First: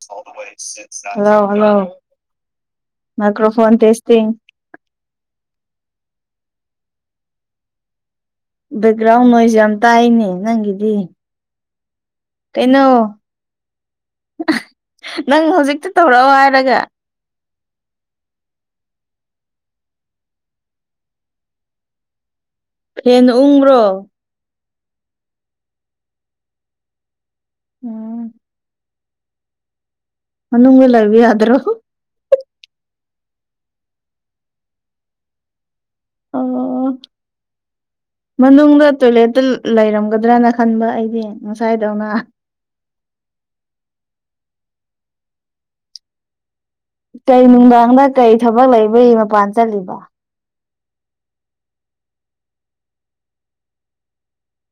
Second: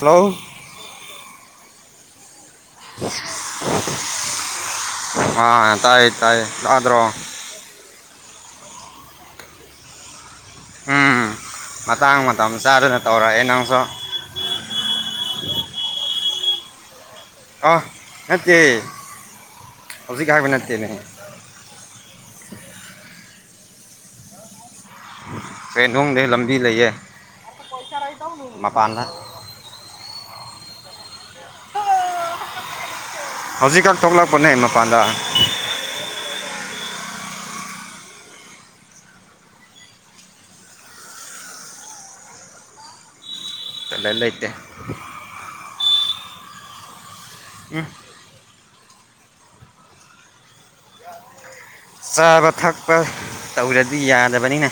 hello hello hello microphone testing ꯑ ꯇꯥꯏ ꯇꯥꯏ ꯇꯗꯔꯣ ꯕꯦꯛꯒ꯭ꯔꯥꯎꯟ ꯅꯣꯏꯁ ꯌꯥꯝ ꯇꯥꯏꯅꯦ ꯅꯪꯒꯤ ꯎꯝ ꯃꯇꯥꯡ ꯃꯇꯝ ꯆꯥꯗꯅ ꯇꯧꯔꯛꯑꯦ ꯅꯪꯁꯨ ꯅꯪ ꯍꯧꯖꯤꯛꯇ ꯇꯧꯔꯛꯑꯣ ꯍꯥꯏꯔꯒ ꯑ ꯅꯠꯇꯦ ꯍꯧꯖꯤꯛ ꯍꯥꯏꯕ ꯅꯠꯇꯅꯦ ꯐꯦꯟ ꯎꯡꯕꯔꯣ ꯇ꯭ꯔꯦꯟꯗꯣꯡꯗꯦ ꯂꯝꯕꯤ ꯂꯩꯌꯦ ꯎꯝ ꯃꯄꯥꯟꯗ [unintelligible] ꯍꯧꯖꯤꯛ ꯈꯛ ꯊꯣꯛꯂꯛꯄꯅꯦ ꯃꯄꯥꯟꯗ ꯑꯣ ꯃꯅꯨꯡꯗ ꯇꯣꯏꯂꯦꯠꯇ ꯂꯩꯔꯝꯒꯗ꯭ꯔꯅ ꯈꯟꯕ ꯑꯩꯗꯤ ꯉꯁꯥꯏꯗꯧꯅ ꯂꯩꯇꯦ ꯀꯩ ꯅꯨꯡꯗꯥꯡꯗ ꯀꯩ ꯊꯕꯛ ꯂꯩꯕꯒꯤ ꯃꯄꯥꯟ ꯆꯠꯂꯤꯕ ꯆꯥꯕ ꯊꯛꯄ ꯇꯧꯔꯗꯤ ꯌꯥꯗꯕꯅꯤꯅ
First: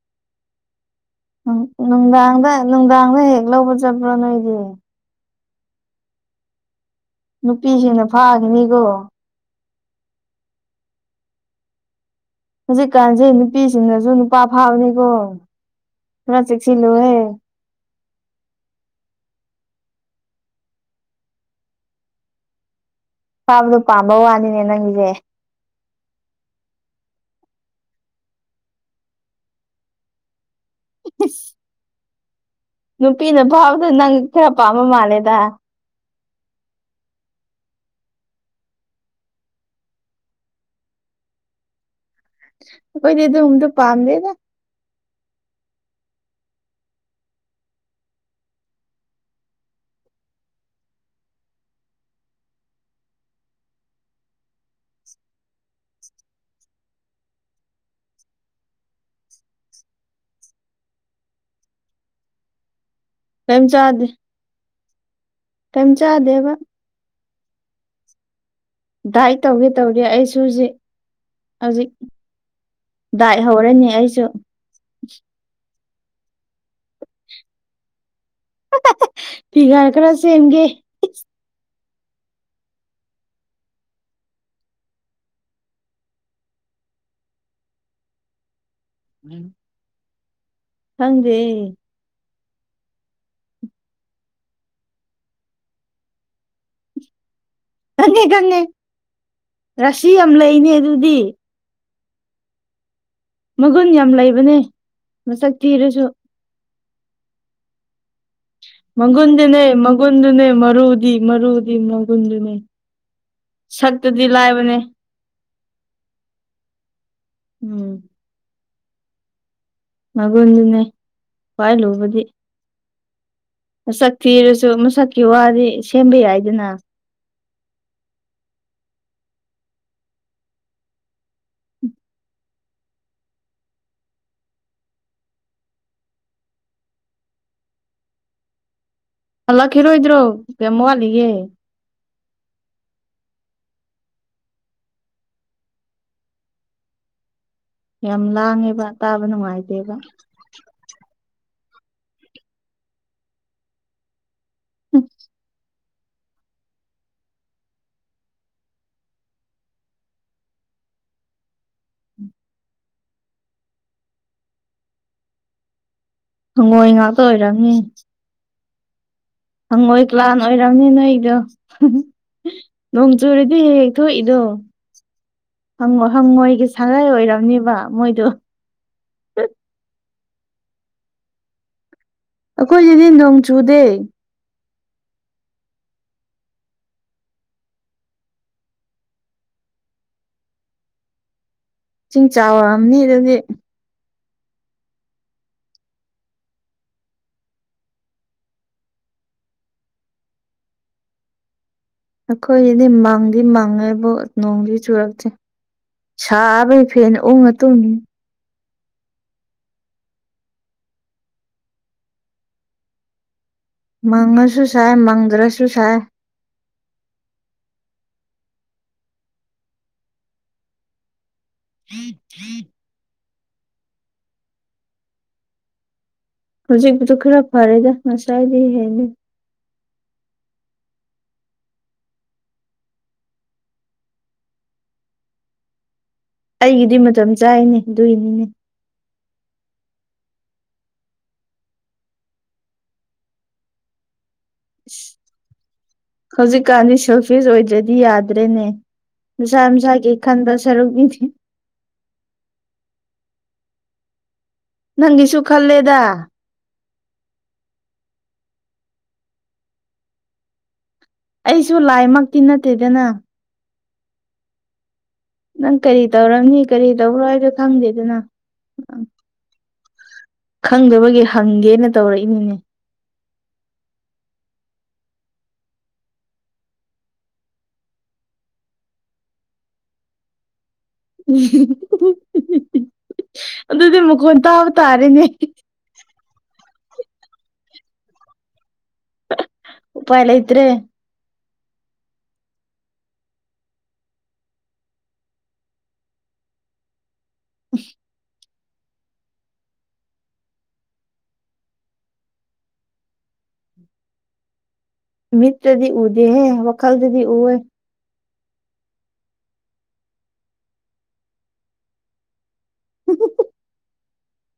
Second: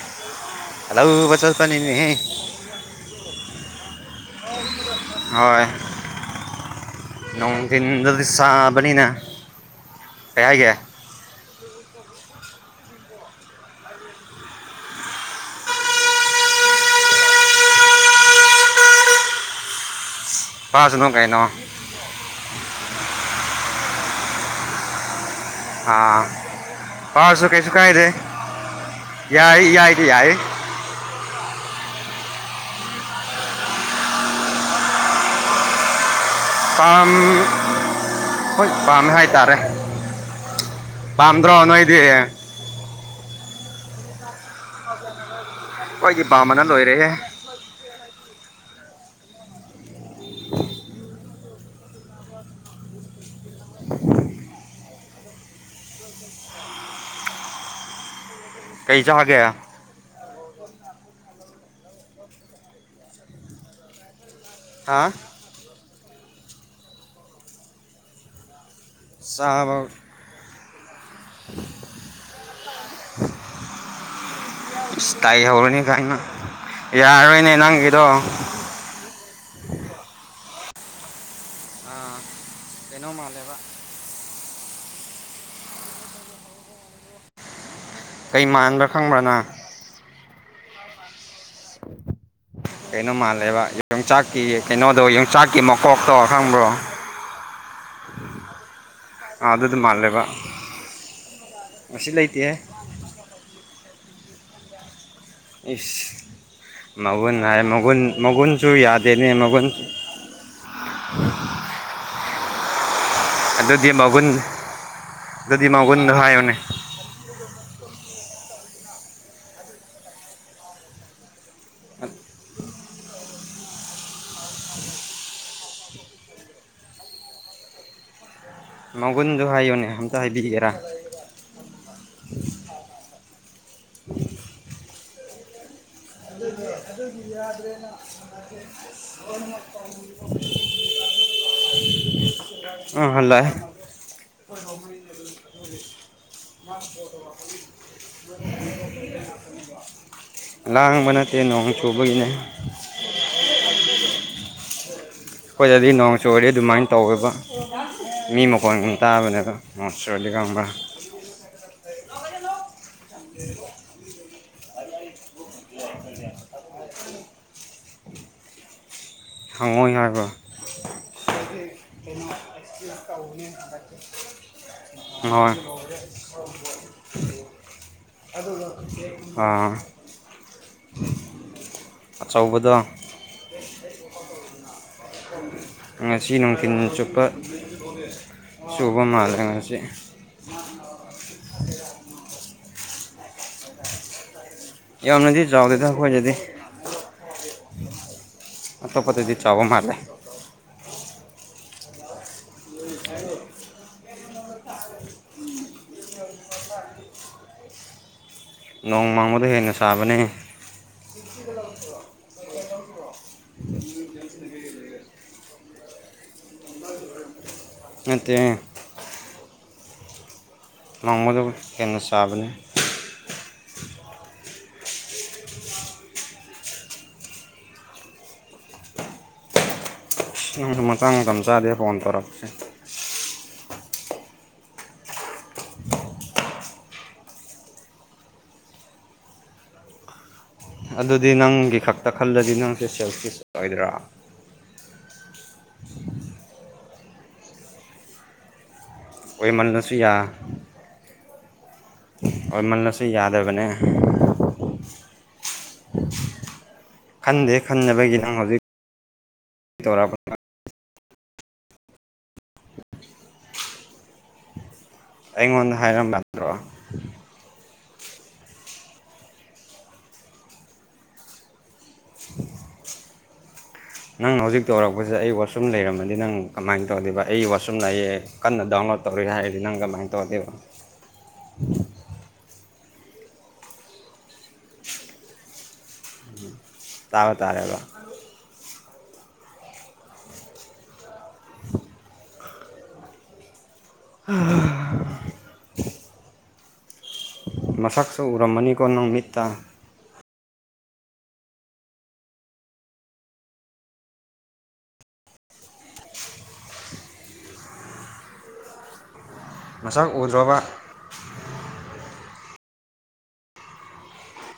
ꯂꯧꯕ ꯆꯠꯄꯅꯤꯅꯦꯍꯦ ꯅꯨꯡꯗꯥꯡꯗ ꯅꯨꯡꯗꯥꯡꯗ ꯍꯦꯛ ꯂꯧꯕ ꯆꯠꯕ꯭ꯔꯥ ꯅꯣꯏꯗꯤ ꯍꯣꯏ ꯅꯨꯄꯤꯁꯤꯡꯅ ꯅꯣꯡꯊꯤꯟꯗꯤ ꯐꯥꯈꯤꯅꯤꯀꯣ ꯁꯥꯥꯕꯅꯤꯅ ꯀꯩ ꯍꯥꯏꯒꯦ [inaudible] ꯍꯧꯖꯤꯛꯀꯥꯟꯁꯦ ꯅꯨꯄꯤꯁꯤꯡꯅꯁꯨ ꯅꯨꯄꯥ ꯐꯥꯕꯅꯤꯀꯣ ꯈꯔ ꯆꯦꯛꯁꯤꯜꯂꯨꯍꯦ ꯐꯥꯁꯥꯅꯨ ꯀꯩꯅꯣ ꯐꯥꯕꯥꯗꯨ ꯄꯥꯝꯕ ꯋꯥꯅꯤꯅꯦ ꯅꯪꯁꯤ ꯍꯥꯥ ꯐꯥꯔꯁꯨ ꯀꯩꯁꯨ ꯀꯥꯏꯗꯦ ꯌꯥꯏ ꯏꯌꯥꯏꯗꯥ ꯌꯥꯏ ꯏꯁ ꯅꯨꯄꯤꯅ ꯐꯥꯕꯗꯣ ꯅꯪ ꯈꯔ ꯄꯥꯝꯝꯕ ꯃꯥꯜꯂꯦꯗ ꯄꯥꯝ ꯍꯣꯏ ꯄꯥꯝꯃꯦ ꯍꯥꯏꯇꯥꯔꯦ ꯄꯥꯝꯗ꯭ꯔꯣ ꯅꯣꯏꯗꯦ ꯈꯣꯏꯗꯤ ꯗꯨꯝꯕꯗꯨ ꯄꯥꯝꯗꯦꯗ [inaudible] ꯑꯣꯏꯗꯤ ꯄꯥꯝꯕꯅ ꯂꯣꯏꯔꯦꯍꯦ [inaudible] ꯀꯩ ꯆꯥꯒꯦ ꯀꯦꯝ ꯆꯗꯦ ꯍꯥ ꯀꯦꯝ ꯆꯥꯗꯦꯕ ꯗꯥꯏꯠ ꯇꯧꯒꯦ ꯆꯥꯕ ꯇꯧꯔꯤ ꯑꯩꯁꯨ ꯍꯧꯖꯤꯛ ꯍꯧꯖꯤꯛ ꯗꯥꯏ ꯍꯧꯔꯅꯤ ꯑꯩꯁꯨ ꯇꯥꯏꯍꯧꯔꯅꯤ ꯀꯥꯏꯅ ꯌꯥꯔꯣꯏꯅꯦ ꯅꯪꯒꯤꯗꯣ ꯐꯤꯒꯥꯏ ꯈꯔ ꯆꯦꯟꯒꯦ ꯑꯥ ꯀꯩꯅꯣ ꯃꯥꯜꯂꯦꯕ ꯀꯩ ꯃꯥꯟꯕ꯭ꯔꯥ ꯈꯪꯕ꯭ꯔꯥ ꯅꯪ ꯍꯪꯗꯦ ꯀꯩꯅꯣ ꯃꯥꯜꯂꯦꯕ ꯌꯣꯡꯆꯥꯛꯀꯤ ꯀꯩꯅꯣꯗꯣ ꯌꯣꯡꯆꯥꯛꯀꯤ ꯃꯀꯣꯛꯇꯣ ꯈꯪꯕ꯭ꯔꯣ ꯈꯪꯉꯦ ꯈꯪꯉꯦ ꯑꯥ ꯑꯗꯨꯗꯣ ꯔꯥꯁꯤ ꯌꯥꯝ ꯂꯩꯅꯦ ꯑꯗꯨꯗꯤ ꯔꯥꯁꯤ ꯂꯩꯇꯦ ꯃꯒꯨꯟ ꯌꯥꯝ ꯂꯩꯕꯅꯦ ꯃꯁꯛ ꯏꯁ ꯊꯤꯔꯁꯨ ꯃꯒꯨꯟ ꯍꯥꯏ ꯃꯒꯨꯟ ꯃꯒꯨꯟꯁꯨ ꯌꯥꯗꯦꯅꯦ ꯃꯒꯨꯟꯗꯨꯅꯦ ꯃꯒꯨꯟ ꯃꯒꯨꯟꯗꯨꯅꯦ ꯃꯔꯨꯗꯤ ꯃꯔꯨꯗꯤ ꯃꯒꯨꯟꯗꯨꯅꯦ ꯑꯗꯨꯗꯤ ꯁꯛꯇꯨꯗꯤ ꯃꯥꯒꯨꯟ ꯂꯥꯏꯕꯅꯦ ꯑꯗꯨꯗꯤ ꯃꯥꯒꯨꯟꯗꯣ ꯍꯥꯏꯌꯣꯅꯦ ꯎꯝ ꯃꯒꯨꯟꯗꯨꯅꯦ ꯈꯌꯥꯏ ꯂꯨꯕꯗꯤ ꯃꯁꯛ ꯊꯤꯔꯁꯨ ꯃꯁꯛꯀꯤ ꯋꯥꯗꯤ ꯁꯦꯝꯕ ꯌꯥꯏꯗꯅ ꯃꯒꯨꯟꯗꯨ ꯍꯥꯏꯌꯨꯅꯦ ꯑꯝꯇ ꯍꯥꯏꯕꯤꯒꯦꯔꯥ ꯑꯗꯨꯒꯤ ꯑꯗꯨꯗꯤ ꯌꯥꯗ꯭ꯔꯦꯅ ꯍꯜꯂꯛꯈꯤꯔꯣꯏꯗ꯭ꯔꯣ ꯀꯌꯥꯝ ꯋꯥꯠꯂꯤꯒꯦ [unintelligible] ꯍꯜꯂꯦ [inaudible] [inaudible] ꯌꯥꯝ ꯂꯥꯡꯉꯦꯕ ꯇꯥꯕ ꯅꯨꯡꯉꯥꯏꯇꯦꯕ ꯂꯥꯡꯕ ꯅꯠꯇꯦ ꯅꯣꯡ ꯆꯨꯕꯒꯤꯅꯦ [inaudible] ꯁꯤꯗꯗꯤ ꯅꯣꯡ ꯆꯨꯔꯗꯤ ꯑꯗꯨꯃꯥꯏ ꯇꯧꯋꯦꯕ ꯃꯤ ꯃꯈꯣꯟ ꯇꯥꯕꯅꯦꯗ ꯃꯣꯠ ꯁꯣꯗꯤꯒꯕ꯭ꯔꯥ [unintelligible] ꯌꯥꯝ [inaudible] ꯎ [inaudible] ꯍꯪꯒꯣꯏ ꯉꯥꯛꯇ ꯑꯣꯏꯔꯝꯅꯤ ꯍꯪꯉꯣꯏ ꯀ꯭ꯂꯥꯟ ꯑꯣꯏꯔꯝꯅꯤ ꯅꯣꯏ ꯑꯩꯗꯣ ꯅꯣꯡ ꯆꯨꯨꯔꯗꯤ ꯍꯦꯛ ꯍꯦꯛ ꯊꯣꯛꯏꯗꯣ ꯍꯪꯉꯣꯏ ꯍꯪ ꯍꯪꯉꯣꯏꯒꯤ ꯁꯉꯥꯏ ꯑꯣꯏꯔꯕꯝꯅꯦꯕ ꯃꯣꯏꯗꯣ ꯑꯥ ꯑꯆꯧꯕꯗꯣ ꯑꯩꯈꯣꯏꯒꯤꯗꯤ ꯅꯣꯡ ꯆꯨꯗꯦ ꯉꯁꯤ ꯅꯨꯡꯊꯤꯜ ꯆꯨꯞꯄ ꯆꯨꯕ ꯃꯥꯜꯂꯦ ꯉꯁꯤ [inaudible] ꯆꯤꯡ ꯆꯥꯎꯔꯛꯑꯝꯅꯤ ꯑꯗꯨꯗꯤ ꯌꯥꯝꯅꯗꯤ ꯆꯥꯎꯗꯦꯗ ꯑꯩꯈꯣꯏꯖꯗꯦ ꯑꯇꯣꯞꯄꯠꯇꯗꯤ ꯆꯥꯎꯕ ꯃꯥꯂꯦ ꯑꯩꯈꯣꯏꯒꯤꯗꯤ ꯃꯪꯗꯤ ꯃꯪꯉꯦꯕꯨ ꯅꯣꯡꯗꯤ ꯆꯨꯔꯛꯇꯦ ꯁꯥꯕꯒꯤ ꯐꯦꯟ ꯎꯪꯉ ꯇꯨꯝꯃꯤ ꯅꯣꯡꯃꯥꯡꯃꯗ ꯍꯦꯟꯅ ꯆꯥꯕꯅꯤ ꯆꯁꯤꯒꯂ ꯑꯣꯏꯣ ꯃꯉꯁꯨ ꯁꯥꯏ ꯃꯒ꯭ꯔꯁꯨꯨ ꯁꯥꯏ ꯅ ꯅꯣꯡꯃꯗ ꯍꯦꯟꯅ ꯆꯥꯕꯅꯤ ꯍꯧꯖꯤꯛꯄꯗꯨ ꯈꯔ ꯐꯔꯦꯗ ꯉꯁꯥꯏꯗꯤ ꯍꯦꯅꯤ ꯅꯪꯁꯨ ꯃꯆꯥ ꯃꯇꯝ ꯆꯥꯗꯦ ꯐꯣꯟ ꯇꯧꯔꯛꯄꯁꯦ ꯑꯩꯒꯤꯗꯤ ꯃꯇꯝ ꯆꯥꯏꯅꯦ ꯑꯗꯨꯏꯅꯤꯅꯦ ꯑꯗꯨꯗꯤ ꯅꯪꯒꯤ ꯈꯛꯇ ꯈꯜꯂꯗꯤ ꯅꯪꯁꯦ ꯁꯦꯜꯁꯀꯤ ꯆꯠꯂꯣꯏꯗ꯭ꯔꯥ ꯍꯧꯖꯤꯛꯀꯥꯟꯗꯤ ꯁꯦꯜꯐ ꯐꯁ [inaudible] ꯑꯣꯏꯗ꯭ꯔꯗꯤ ꯌꯥꯗ꯭ꯔꯦꯅꯦ ꯃꯁꯥ ꯑꯣꯏꯃꯜꯂꯁꯨ ꯃꯁꯥꯒꯤ ꯌꯥ ꯈꯟꯕ ꯁꯔꯨꯛꯅꯤ ꯑꯣꯏꯃꯜꯂꯁꯨ ꯌꯥꯗꯕꯅꯦ ꯅꯪꯒꯤꯁꯨ ꯈꯜꯂꯦꯗ ꯈꯟꯗꯦ ꯈꯟꯅꯕꯒꯤ ꯅꯪ ꯍꯧꯖꯤꯛ ꯇꯧꯛꯑꯄ ꯑꯩꯁꯨ ꯂꯥꯏꯃꯛꯇꯤ ꯅꯠꯇꯦꯗꯅ ꯅꯪ ꯑꯩꯉꯣꯟꯗ ꯀꯔꯤ ꯍꯥꯏꯔꯝ ꯌꯥꯗ꯭ꯔꯣ ꯇꯧꯔꯝꯅꯤ ꯀꯔꯤ ꯇꯧꯕꯔꯣ ꯍꯥꯏꯖꯨ ꯈꯪꯗꯦꯗꯅ ꯈꯪꯗꯕꯒꯤ ꯍꯪꯒꯦꯅ ꯇꯧꯔꯛꯏꯅꯤꯅꯦ ꯅꯪ ꯍꯧꯖꯤꯛ ꯇꯧꯔꯛꯄꯁꯗ ꯑꯩ ꯋꯥꯁꯔꯨꯝ ꯂꯩꯔꯝꯃꯗꯤ ꯅꯪ ꯀꯃꯥꯏꯅ ꯇꯧꯗꯦꯕ ꯑꯩ ꯋꯥꯁꯔꯨꯝ ꯂꯥꯛꯑꯦ ꯀꯟꯅ ꯗꯥꯎꯟꯂꯣꯗ ꯇꯧꯔꯤ ꯍꯥꯏꯔꯗꯤ ꯅꯪ ꯀꯃꯥꯏꯅ ꯇꯧꯗꯦꯕ ꯑꯗꯨꯗꯤ ꯃꯈꯣꯟ ꯇꯥꯕ ꯇꯥꯔꯦꯅꯦ ꯇꯥꯕ ꯇꯥꯔꯦꯕ ꯎꯄꯥꯏꯂ ꯏꯇ꯭ꯔꯦ [unintelligible] ꯎꯝ ꯃꯁꯛꯁꯨ ꯎꯔꯝꯃꯅꯤꯀꯣ ꯅꯪꯃꯤꯠꯇ ꯃꯤꯠꯇꯗꯤ ꯎꯗꯦꯍꯦ ꯋꯥꯈꯜꯗꯗꯤ ꯎꯋꯦ ꯃꯁꯛ ꯎꯗ꯭ꯔꯕ ꯎ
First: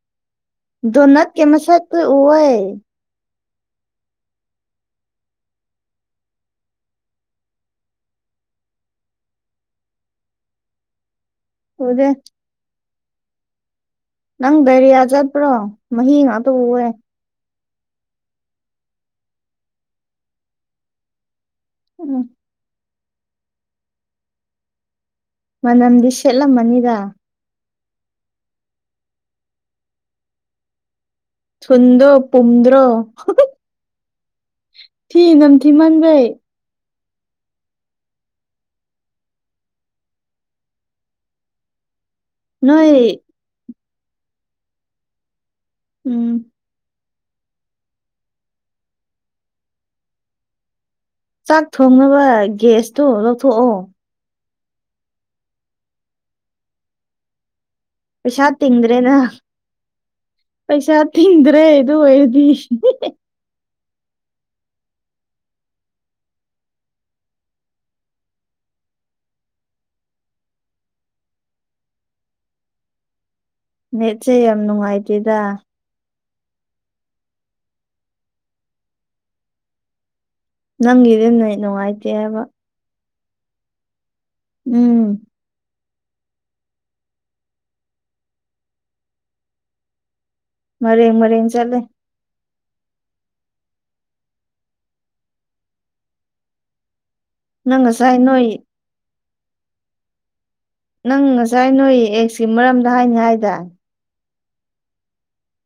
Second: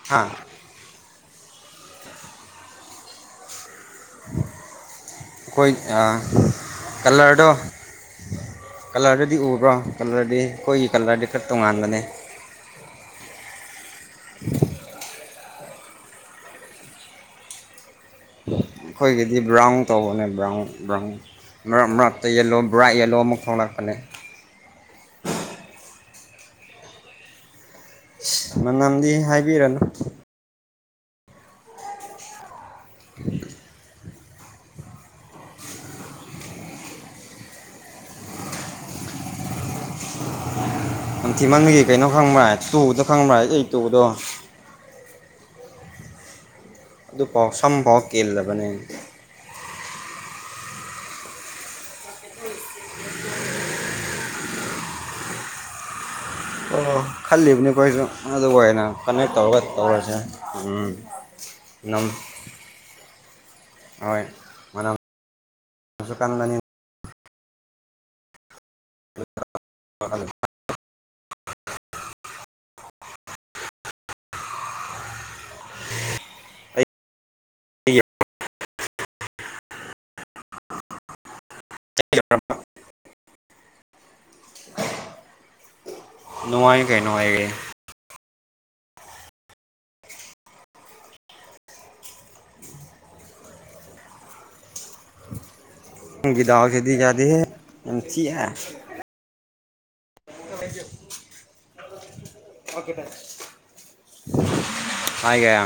ꯑꯥ ꯗꯣ ꯅꯠ ꯀꯃꯁ ꯑꯣꯌꯦ ꯑꯩꯈꯣꯏ ꯀꯂꯔꯗꯣ ꯀꯂꯔꯗꯨꯗꯤ ꯎꯕ꯭ꯔꯣ ꯀꯂꯔꯗꯤ ꯑꯩꯈꯣꯏꯒꯤ ꯀꯂꯔꯗꯤ ꯈꯔ ꯇꯣꯉꯥꯟꯕꯅꯤ ꯎꯗꯦ ꯅꯪ ꯗꯥꯏꯔꯤꯌꯥ ꯆꯠꯄ꯭ꯔꯣ ꯃꯍꯤ ꯉꯥꯛꯇ ꯎꯑꯦ ꯑꯩꯈꯣꯏꯒꯤꯗꯤ ꯕ꯭ꯔꯥꯎꯟ ꯇꯧꯕꯅꯦ ꯕ꯭ꯔꯥꯎꯟ ꯕ꯭ꯔꯥꯎꯟ ꯃꯔꯛ ꯎꯝ ꯃꯔꯛꯇ ꯌꯦꯜꯂꯣ ꯕꯣꯔꯥ ꯌꯦꯜꯂꯣ ꯑꯃꯨꯛ ꯊꯣꯛꯪꯂꯛꯄꯅꯦ ꯃꯅꯝꯗꯤ ꯁꯦꯠꯂꯝꯃꯅꯤꯗ ꯃꯅꯝꯗꯤ ꯍꯥꯏꯕꯤꯔꯅꯨ ꯊꯨꯟꯗꯣ ꯄꯨꯝꯗ꯭ꯔꯣ ꯊꯤ ꯅꯝꯊꯤ ꯃꯟꯕꯩ ꯅꯤꯡꯊꯤꯃꯟꯒꯤ ꯀꯩꯅꯣ ꯈꯪꯕ꯭ꯔꯥ ꯇꯨꯗ ꯅꯣꯏ ꯈꯪꯕ꯭ꯔꯥꯏ ꯑꯩ ꯇꯨꯗꯣ ꯎꯝ ꯑꯗꯨꯐꯥꯎ ꯁꯝꯐꯥꯎ ꯀꯦꯜꯂꯕꯅꯦ ꯆꯥꯛ ꯊꯣꯡꯅꯕ ꯒ꯭ꯁꯇꯣ ꯂꯧꯊꯣꯛꯑꯣ ꯈꯜꯗꯕ ꯀꯣꯏꯁꯨ ꯄꯩꯁꯥ ꯇꯤꯡꯗ꯭ꯔꯦꯅ ꯎꯝ ꯄꯩꯁꯥ ꯇꯤꯡꯗ꯭ꯔꯦ ꯑꯗꯨ ꯅꯝ ꯑꯣꯏꯔꯗꯤ ꯎ ꯍꯣꯏ ꯃꯁꯨꯨ ꯀꯥꯟꯗꯅꯤ ꯍ ꯅꯦꯠꯁꯦ ꯌꯥꯝ ꯅꯨꯡꯉꯥꯏꯇꯦꯗ ꯑ ꯅꯪꯒꯤꯗꯤ ꯅꯣꯏ ꯅꯨꯡꯉꯥꯏꯇꯦ ꯍꯥꯏꯕ ꯎꯨꯝ ꯅꯨꯡꯉꯥꯏ ꯀꯩꯅꯣ ꯑꯩꯒꯤ ꯃꯔꯦꯡ ꯃꯔꯦꯡ ꯆꯠꯂꯦ ꯒꯤꯗꯥꯎꯁꯤꯗꯤ ꯌꯥꯗꯦ ꯅꯪ ꯉꯁꯥꯏ ꯅꯣꯏ ꯀꯖꯤ ꯅꯪ ꯉꯁꯥꯏ ꯅꯣꯏ ꯑꯦꯛꯁꯤ ꯃꯔꯝꯗ ꯍꯥꯏꯅꯤ ꯍꯥꯏꯗꯥꯏ ꯍꯥꯏꯒꯦ ꯌꯥ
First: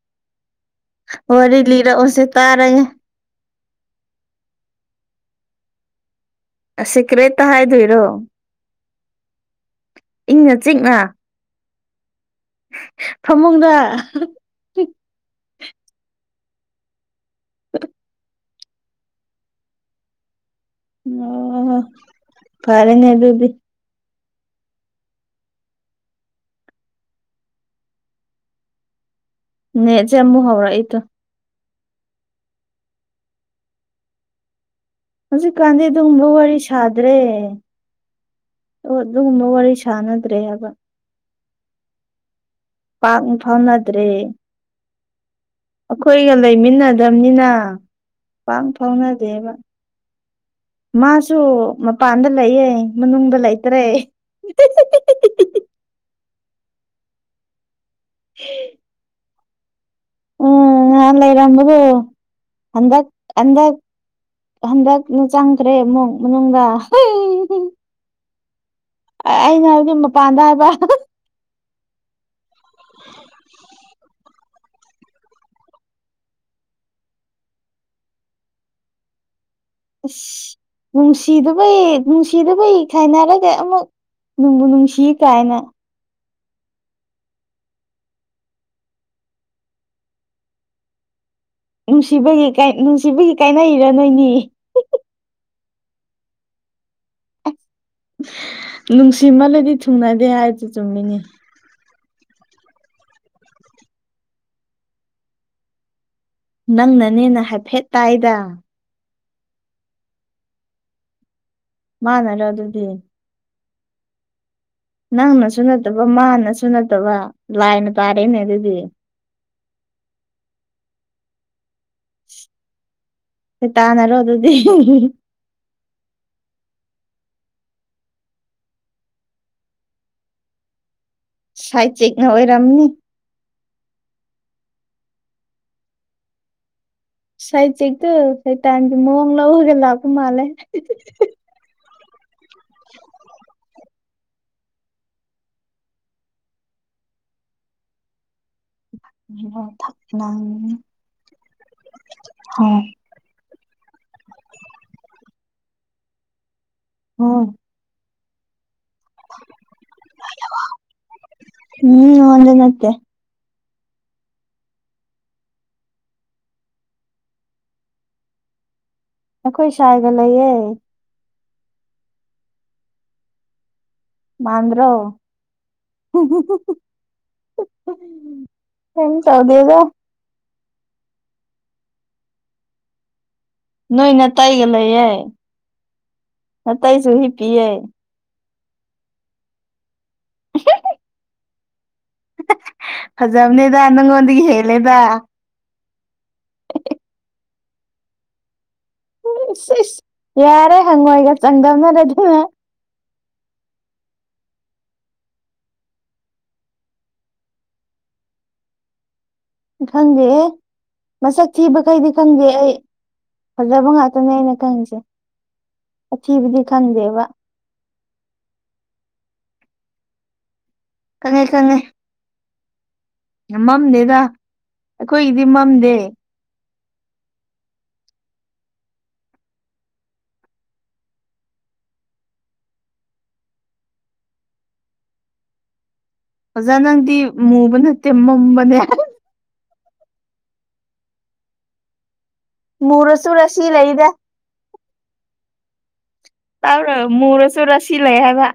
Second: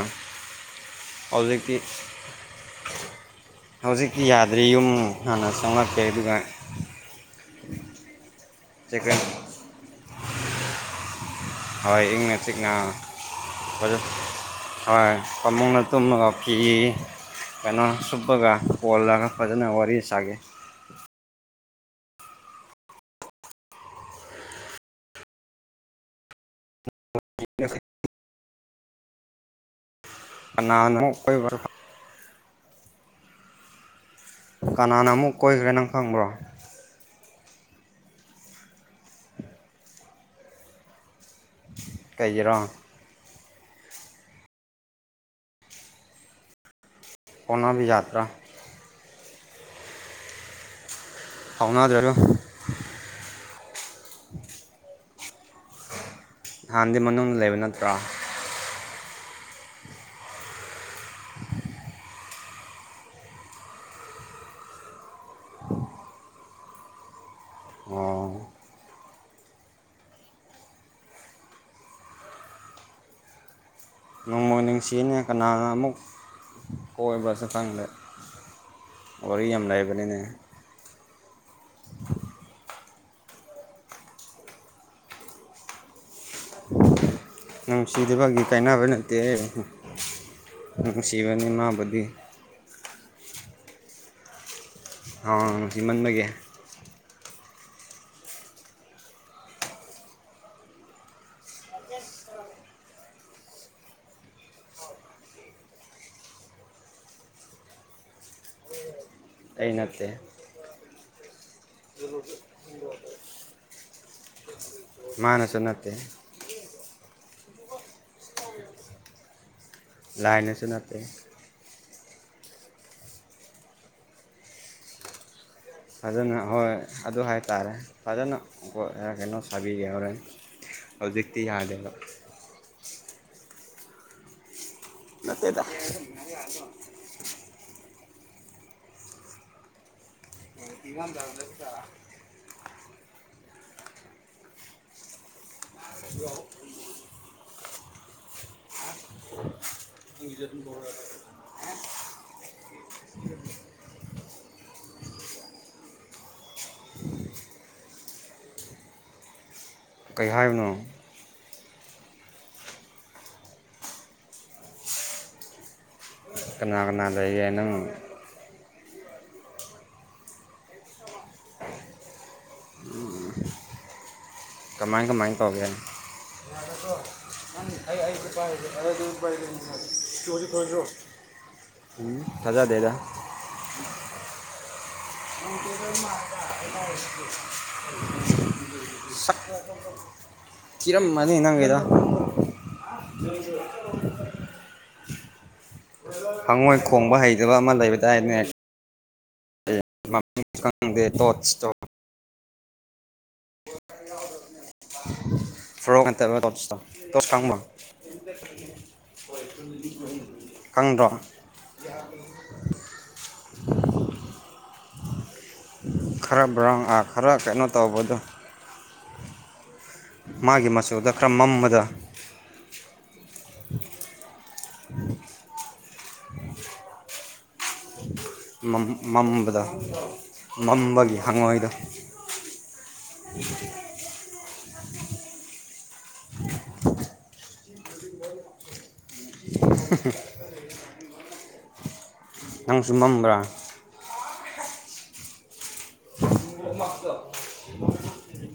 ꯋꯥꯔꯤ ꯂꯤꯔꯛꯑꯣꯁꯦ ꯇꯥꯔꯒꯦ ꯍꯧꯖꯤꯛꯤ ꯌꯥꯗ꯭ꯔꯤ ꯌꯨꯝ ꯍꯥꯟꯅ ꯆꯪꯂꯛꯀꯦ ꯑꯗꯨꯒ ꯁꯤꯀ꯭ꯔꯦ ꯇ ꯍꯥꯏꯗ ꯏꯔꯣ ꯆꯀꯟ ꯏꯪꯅ ꯆꯤꯛꯅ ꯍꯣꯏ ꯃꯤꯅꯤꯠ ꯐꯃꯨꯡꯗ ꯍꯣꯏ ꯄꯃꯨꯡꯅ ꯇꯨꯝꯃꯒ ꯐꯤ ꯀꯩꯅꯣ ꯁꯨꯞꯄꯒ ꯀꯣꯜꯂꯒ ꯐꯖꯅ ꯋꯥꯔꯤ ꯁꯥꯒꯦ ꯑꯣ ꯐꯔꯅꯦ ꯑꯗꯨꯗꯨꯕꯤ ꯌꯦ [inaudible] ꯅꯦꯠꯁꯦ ꯃꯨ ꯍꯧꯔꯣ ꯑꯩꯇꯣ ꯀꯅꯥꯅ ꯑꯃꯨꯛ ꯀꯣꯏꯕ ꯀꯅꯥꯅ ꯑꯃꯨꯛ ꯀꯣꯏꯈ꯭ꯔꯦ ꯍꯧꯖꯤꯛꯀꯥꯟꯗꯤ ꯅꯪ ꯈꯪꯕ꯭ꯔꯣ ꯑꯗꯨꯒꯨꯝꯕ ꯋꯥꯔꯤ ꯁꯥꯗ꯭ꯔꯦ ꯑꯗꯨꯒꯨꯝꯕ ꯋꯥꯔꯤ ꯁꯥꯟꯅꯗ꯭ꯔꯦ ꯍꯥꯏꯕ-' ꯀꯩꯔꯣ ꯄꯥꯛꯅ ꯐꯥꯎꯅꯗ꯭ꯔꯦ ꯑꯩꯈꯣꯏꯒ ꯂꯩꯃꯤꯟꯅ ꯄꯗꯝꯅꯤꯅ ꯐꯥꯎꯅꯕ ꯌꯥꯗ꯭ꯔꯥ ꯄꯥꯛ ꯐꯥꯎꯅꯗꯦꯕ ꯃꯥꯁꯨ ꯐꯥꯎꯅꯗ꯭ꯔꯁꯨ ꯃꯄꯥꯟꯗ ꯂꯩꯌꯦ ꯃꯅꯨꯡꯗ ꯂꯩꯇ꯭ꯔꯦ ꯍ ꯍ ꯍ ꯍꯥꯟꯗꯤ ꯃꯅꯨꯡꯗ ꯂꯩꯕ ꯅꯠꯇ꯭ꯔꯣ ꯍ ꯎꯨꯝ ꯅꯥꯟ ꯂꯩꯔꯝꯕꯗꯨ ꯍꯟꯗꯛ ꯍꯟꯗꯛ ꯍꯟꯗꯛꯅ ꯆꯪꯒ꯭ꯔꯦ ꯑꯃꯨꯛ ꯃꯅꯨꯡꯗ ꯑꯣ ꯑꯩꯅ ꯍꯥꯏꯗꯤ ꯃꯄꯥꯟꯗ ꯍꯥꯏꯕ [inaudible] ꯅ ꯅꯨꯡꯁꯤꯅꯤ ꯀꯅꯥꯅ ꯑꯃꯨꯛ ꯀꯣꯏꯕ꯭ꯔꯁꯨ ꯈꯪꯗꯦ ꯋꯥꯔꯤ ꯌꯥꯝ ꯂꯩ ꯑꯁ ꯅꯨꯡꯁꯤꯗꯨꯕꯩ ꯅꯨꯡꯁꯤꯗꯨꯕꯩ ꯈꯥꯏꯅꯔꯒ ꯑꯃꯨꯛ ꯅꯨꯡꯕꯨ ꯅꯨꯡꯁꯤ ꯀꯥꯏꯅ [inaudible] ꯅꯨꯡꯁꯤꯗꯕꯒꯤ ꯀꯥꯏꯅꯕ ꯅꯠꯇꯦ ꯅꯨꯡꯁꯤꯕꯅꯤ ꯃꯥ ꯅꯨꯡꯁꯤꯕꯒꯤ ꯅꯨꯡꯁꯤꯕꯒꯤ ꯀꯥꯏꯅꯩꯔꯣ ꯅꯣꯏꯅꯤ ꯑ ꯅꯨꯡꯁꯤꯃꯟꯕꯒꯤ ꯅꯨꯡꯁꯤꯃꯜꯂꯗꯤ ꯊꯨꯡꯅꯗꯦ ꯍꯥꯏꯁꯨ ꯆꯨꯝꯃꯤꯅꯦ ꯅꯪꯅꯅꯤꯅ ꯍꯥꯏꯐꯦꯠ ꯇꯥꯏꯗ ꯑꯩ ꯅꯠꯇꯦ ꯃꯥꯅꯂꯣ ꯑꯗꯨꯗꯤ ꯃꯥꯅꯁꯨ ꯅꯪꯅꯁꯨ ꯅꯠꯇꯦ ꯅꯠꯇꯕ ꯃꯥꯅꯁꯨ ꯅꯠꯇꯕ ꯂꯥꯏꯅ ꯇꯥꯔꯦꯅꯦ ꯑꯗꯨꯗꯤ ꯂꯥꯏꯅꯁꯨ ꯅꯠꯇꯦ ꯇꯥꯅꯔꯣ ꯑꯗꯨꯗꯤ ꯍ ꯍ ꯐꯖꯅ ꯍꯣꯏ ꯑꯗꯨ ꯍꯥꯏꯇꯥꯔꯦ ꯐꯖꯅ ꯍꯦ ꯀꯩꯅꯣ ꯆꯕꯤ ꯌꯥꯦꯍꯔꯦꯟ ꯁꯥꯏ ꯆꯅ ꯑꯣꯏꯔꯝꯅꯤ ꯅꯠꯇꯦꯗ ꯁꯥꯏꯠ ꯏꯛꯇ ꯁꯩ ꯇ ꯃꯪ ꯂ ꯍꯒꯦꯂꯄ ꯃꯥꯂꯦ ꯏꯃ ꯔꯗ ꯆ [unintelligible] ꯑꯗꯨ ꯊ ꯍ ꯍꯝ ꯊꯥꯑ ꯀꯩ ꯍꯥꯏꯕꯅꯣ ꯎꯨꯝ ꯑꯗꯣ ꯅꯠꯇꯦ ꯀꯅꯥ ꯀꯅꯥ ꯂꯩꯌꯦ ꯅꯪ ꯑꯈꯣꯏ ꯁꯥꯏꯒ ꯂꯩꯌꯦ ꯃꯥꯟꯗ꯭ꯔꯣ ꯀꯃꯥꯏ ꯀꯃꯥꯏ ꯇꯧꯒꯦ ꯥꯏ ꯀꯩꯝ ꯇꯧꯗꯦꯗ [inaudible] ꯎꯨꯝ ꯊꯥꯖꯥꯗꯦꯗ ꯅꯣꯏ ꯅꯇꯩꯒ ꯂꯩꯌꯦ ꯅꯇꯩꯁꯨ ꯍꯤꯞꯄꯤꯌꯦ ꯀꯤꯔꯝꯃꯅꯤ ꯅꯪꯒꯦꯗ ꯐꯖꯕꯅꯦꯗ ꯅꯪꯉꯣꯟꯗꯒꯤ ꯍꯦꯜꯂꯦꯗ ꯍꯉꯣꯏ ꯈꯣꯡꯕ ꯍꯩꯇꯕ ꯑꯃ ꯂꯩꯕꯗꯥꯏꯅꯦ ꯎꯁ ꯃꯃꯤꯡ ꯌꯥꯔꯦ ꯈꯪꯗꯦ ꯍꯪꯉꯣꯏꯒ ꯇꯣꯠꯁꯇꯣ ꯆꯪꯗꯝꯅꯔ ꯑꯗꯨꯅ [unintelligible] ꯐ꯭ꯔꯣꯛ ꯑꯦꯟꯇ ꯗꯁꯇ ꯗꯁꯇꯥꯒ ꯑꯃ ꯈꯪꯗꯦ ꯃꯁꯛ ꯊꯤꯕꯈꯩꯗꯤ ꯈꯪꯗꯦ ꯑꯩ ꯐꯖꯕ ꯉꯥꯛꯇꯅꯦ ꯑꯩꯅ ꯈꯪꯁꯦ ꯈꯔ ꯑꯊꯤꯕꯗꯤ ꯕ꯭ꯔꯥꯎꯟ ꯈꯪꯗꯦꯕ ꯈꯔ ꯀꯩꯅꯣ ꯇꯧꯕꯗꯣ ꯃꯥꯒꯤ ꯃꯆꯨꯗ ꯈꯔ ꯈꯪꯉꯦ ꯈꯪꯉꯦ ꯃꯝꯕꯗ ꯃꯝꯗꯦꯗ ꯑꯩꯈꯣꯏꯒꯤꯗꯤ ꯃꯝꯗꯦ [unintelligible] ꯃꯝꯕꯗ ꯃꯝꯕꯒꯤ ꯍꯪꯉꯣꯏꯗ ꯎꯝ ꯑꯣꯖꯥ ꯅꯪꯗꯤ ꯃꯨꯕ ꯅꯠꯇꯦ ꯃꯝꯕꯅꯦ ꯎ [unintelligible] ꯃꯔꯁꯨ ꯃꯝꯕ꯭ꯔꯥ ꯔꯁꯤ ꯂꯩꯗꯦ ꯇ꯭ꯔꯣ ꯃꯔꯁꯨ ꯔꯁꯤ ꯂꯩꯕ